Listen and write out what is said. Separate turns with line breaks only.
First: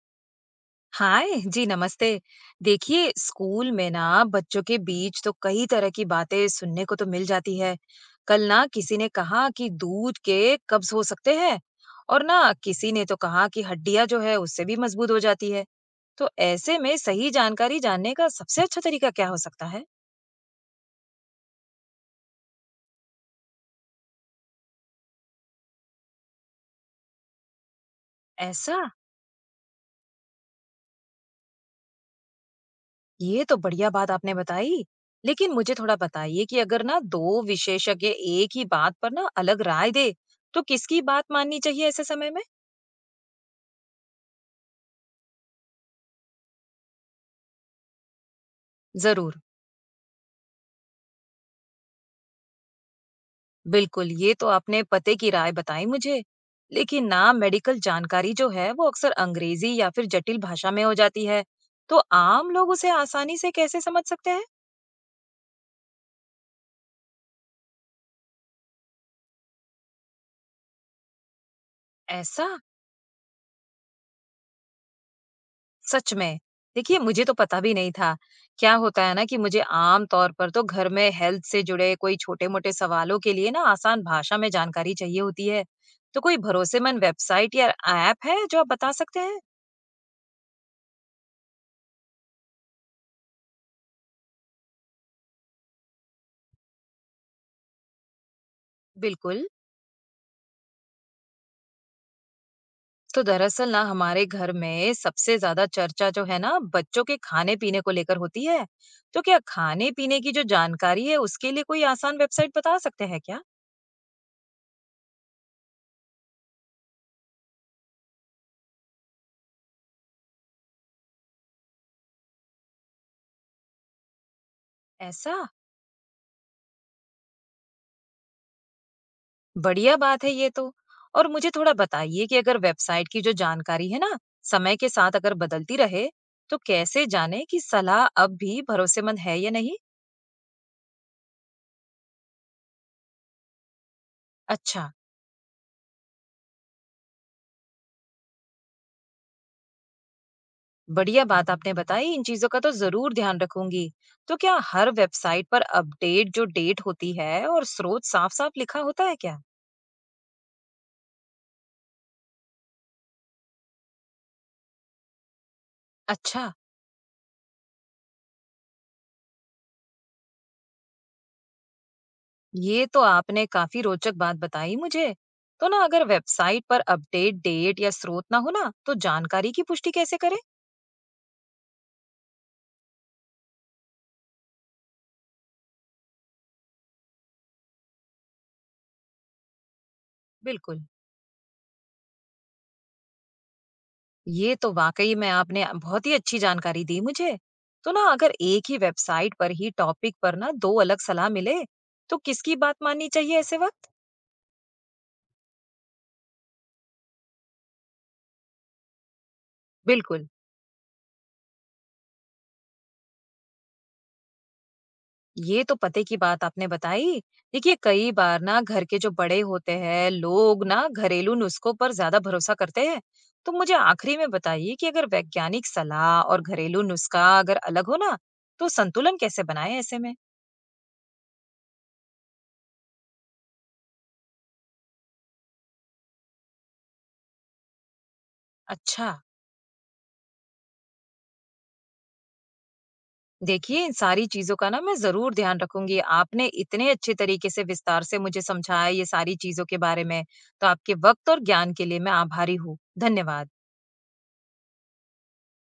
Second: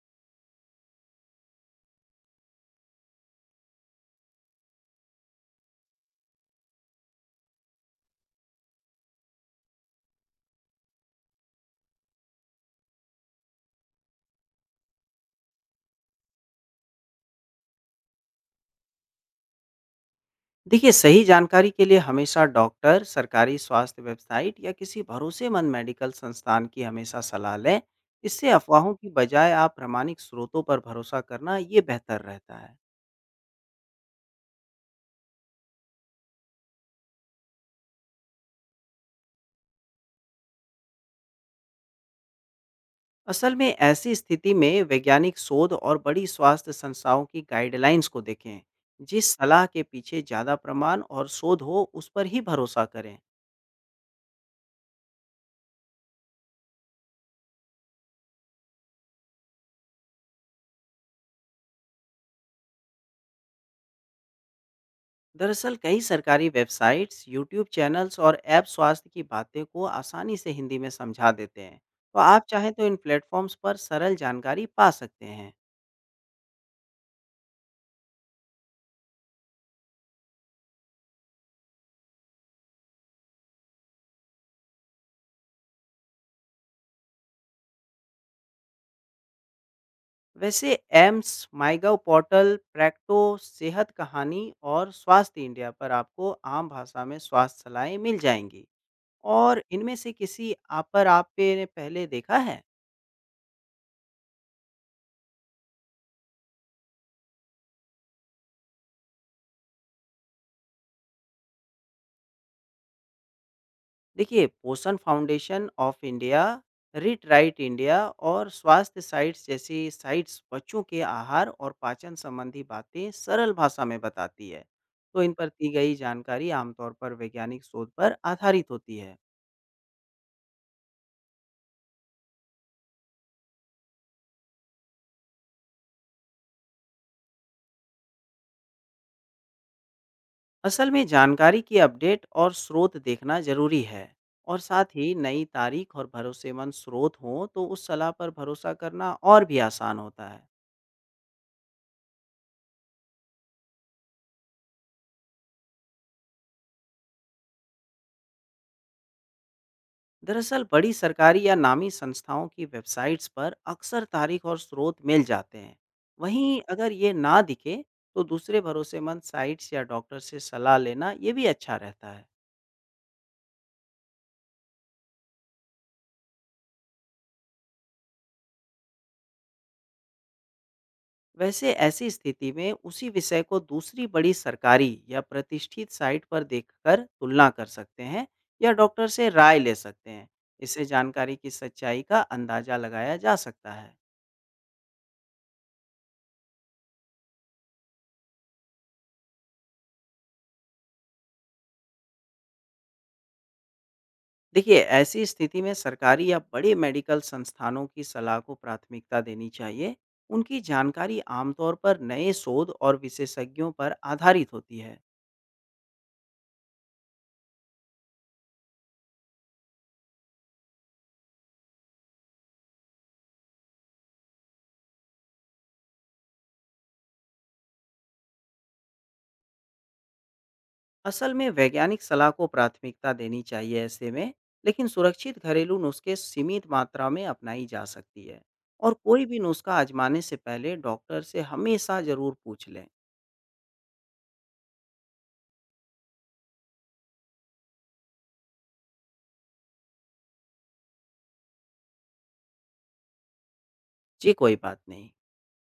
हाय। जी नमस्ते। देखिए, स्कूल में ना बच्चों के बीच तो कई तरह की बातें सुनने को तो मिल जाती है। कल ना किसी ने कहा कि दूध के कब्ज हो सकते हैं। और ना किसी ने तो कहा कि हड्डियां जो है उससे भी मजबूत हो जाती है। तो ऐसे में सही जानकारी जानने का सबसे अच्छा तरीका क्या हो सकता है?
देखिए सही जानकारी के लिए हमेशा डॉक्टर, सरकारी स्वास्थ्य वेबसाइट या किसी भरोसेमंद मेडिकल संस्थान की हमेशा सलाह लें। इससे
ऐसा?
अफवाहों की बजाय आप प्रामाणिक स्रोतों पर भरोसा करना ये बेहतर रहता है।
ये तो बढ़िया बात आपने बताई। लेकिन मुझे थोड़ा बताइए कि अगर ना दो विशेषज्ञ एक ही बात पर ना अलग राय दे, तो किसकी बात माननी चाहिए ऐसे समय में?
असल में ऐसी स्थिति में वैज्ञानिक शोध और बड़ी स्वास्थ्य संस्थाओं की गाइडलाइंस को देखें। जिस
जरूर।
सलाह के पीछे ज़्यादा प्रमाण और शोध हो उस पर ही भरोसा करें।
बिल्कुल, ये तो आपने पते की राय बताई मुझे। लेकिन ना मेडिकल जानकारी जो है वो अक्सर अंग्रेजी या फिर जटिल भाषा में हो जाती है। तो आम लोग उसे आसानी से कैसे समझ सकते हैं?
दरअसल कई सरकारी वेबसाइट्स यूट्यूब चैनल्स और ऐप स्वास्थ्य की बातें को आसानी से हिंदी में समझा देते हैं। तो आप
ऐसा?
चाहें तो इन प्लेटफॉर्म्स पर सरल जानकारी पा सकते हैं।
सच में? देखिए, मुझे तो पता भी नहीं था। क्या होता है ना कि मुझे आम तौर पर तो घर में हेल्थ से जुड़े कोई छोटे-मोटे सवालों के लिए ना आसान भाषा में जानकारी चाहिए होती है। तो कोई भरोसेमंद वेबसाइट या ऐप है जो आप बता सकते हैं?
वैसे एम्स माईगव पोर्टल प्रैक्टो सेहत कहानी और स्वास्थ्य इंडिया पर आपको आम भाषा में स्वास्थ्य सलाहें मिल जाएंगी।
बिल्कुल।
और इनमें से किसी आप पे ने पहले देखा है?
तो दरअसल ना हमारे घर में सबसे ज्यादा चर्चा जो है ना बच्चों के खाने पीने को लेकर होती है। तो क्या खाने पीने की जो जानकारी है उसके लिए कोई आसान वेबसाइट बता सकते हैं क्या?
देखिए Poshan foundation of India, read right India और स्वास्थ्य साइट्स जैसी साइट्स बच्चों के आहार और पाचन संबंधी बातें सरल भाषा में बताती है। तो इन
ऐसा।
पर दी गई जानकारी आमतौर पर वैज्ञानिक शोध पर आधारित होती है।
बढ़िया बात है ये तो। और मुझे थोड़ा बताइए कि अगर वेबसाइट की जो जानकारी है ना समय के साथ अगर बदलती रहे, तो कैसे जाने कि सलाह अब भी भरोसेमंद है या नहीं?
असल में जानकारी की अपडेट और स्रोत देखना जरूरी है। और
अच्छा।
साथ ही नई तारीख और भरोसेमंद स्रोत हों तो उस सलाह पर भरोसा करना और भी आसान होता है।
बढ़िया बात आपने बताई, इन चीजों का तो जरूर ध्यान रखूंगी। तो क्या हर वेबसाइट पर अपडेट जो डेट होती है और स्रोत साफ साफ लिखा होता है क्या?
दरअसल बड़ी सरकारी या नामी संस्थाओं की वेबसाइट्स पर अक्सर तारीख और स्रोत मिल जाते हैं।
अच्छा।
वहीं अगर ये ना दिखे तो दूसरे भरोसेमंद साइट्स या डॉक्टर से सलाह लेना ये भी अच्छा रहता है।
ये तो आपने काफी रोचक बात बताई मुझे। तो ना अगर वेबसाइट पर अपडेट डेट या स्रोत ना हो ना, तो जानकारी की पुष्टि कैसे करें?
वैसे ऐसी स्थिति में उसी विषय को दूसरी बड़ी सरकारी या प्रतिष्ठित साइट पर देखकर तुलना कर सकते हैं या डॉक्टर से राय ले सकते हैं।
बिल्कुल।
इससे जानकारी की सच्चाई का अंदाजा लगाया जा सकता है।
ये तो वाकई में आपने बहुत ही अच्छी जानकारी दी मुझे। तो ना अगर एक ही वेबसाइट पर ही टॉपिक पर ना दो अलग सलाह मिले, तो किसकी बात माननी चाहिए ऐसे वक्त?
देखिए, ऐसी स्थिति में सरकारी या बड़े मेडिकल संस्थानों की सलाह को प्राथमिकता देनी चाहिए।
बिल्कुल।
उनकी जानकारी आमतौर पर नए शोध और विशेषज्ञों पर आधारित होती है।
ये तो पते की बात आपने बताई। देखिए, कई बार ना घर के जो बड़े होते हैं, लोग ना घरेलू नुस्खों पर ज़्यादा भरोसा करते हैं। तो मुझे आखिरी में बताइए कि अगर वैज्ञानिक सलाह और घरेलू नुस्खा अगर अलग हो ना, तो संतुलन कैसे बनाएं ऐसे में?
असल में वैज्ञानिक सलाह को प्राथमिकता देनी चाहिए ऐसे में, लेकिन सुरक्षित घरेलू नुस्खे सीमित मात्रा में अपनाई जा सकती है। और
अच्छा।
कोई भी नुस्खा आजमाने से पहले डॉक्टर से हमेशा ज़रूर पूछ लें।
देखिए, इन सारी चीज़ों का ना मैं ज़रूर ध्यान रखूंगी। आपने इतने अच्छे तरीके से विस्तार से मुझे समझाया ये सारी चीज़ों के बारे में। तो आपके वक़्त और ज्ञान के लिए मैं आभारी हूँ। धन्यवाद।
जी, कोई बात नहीं।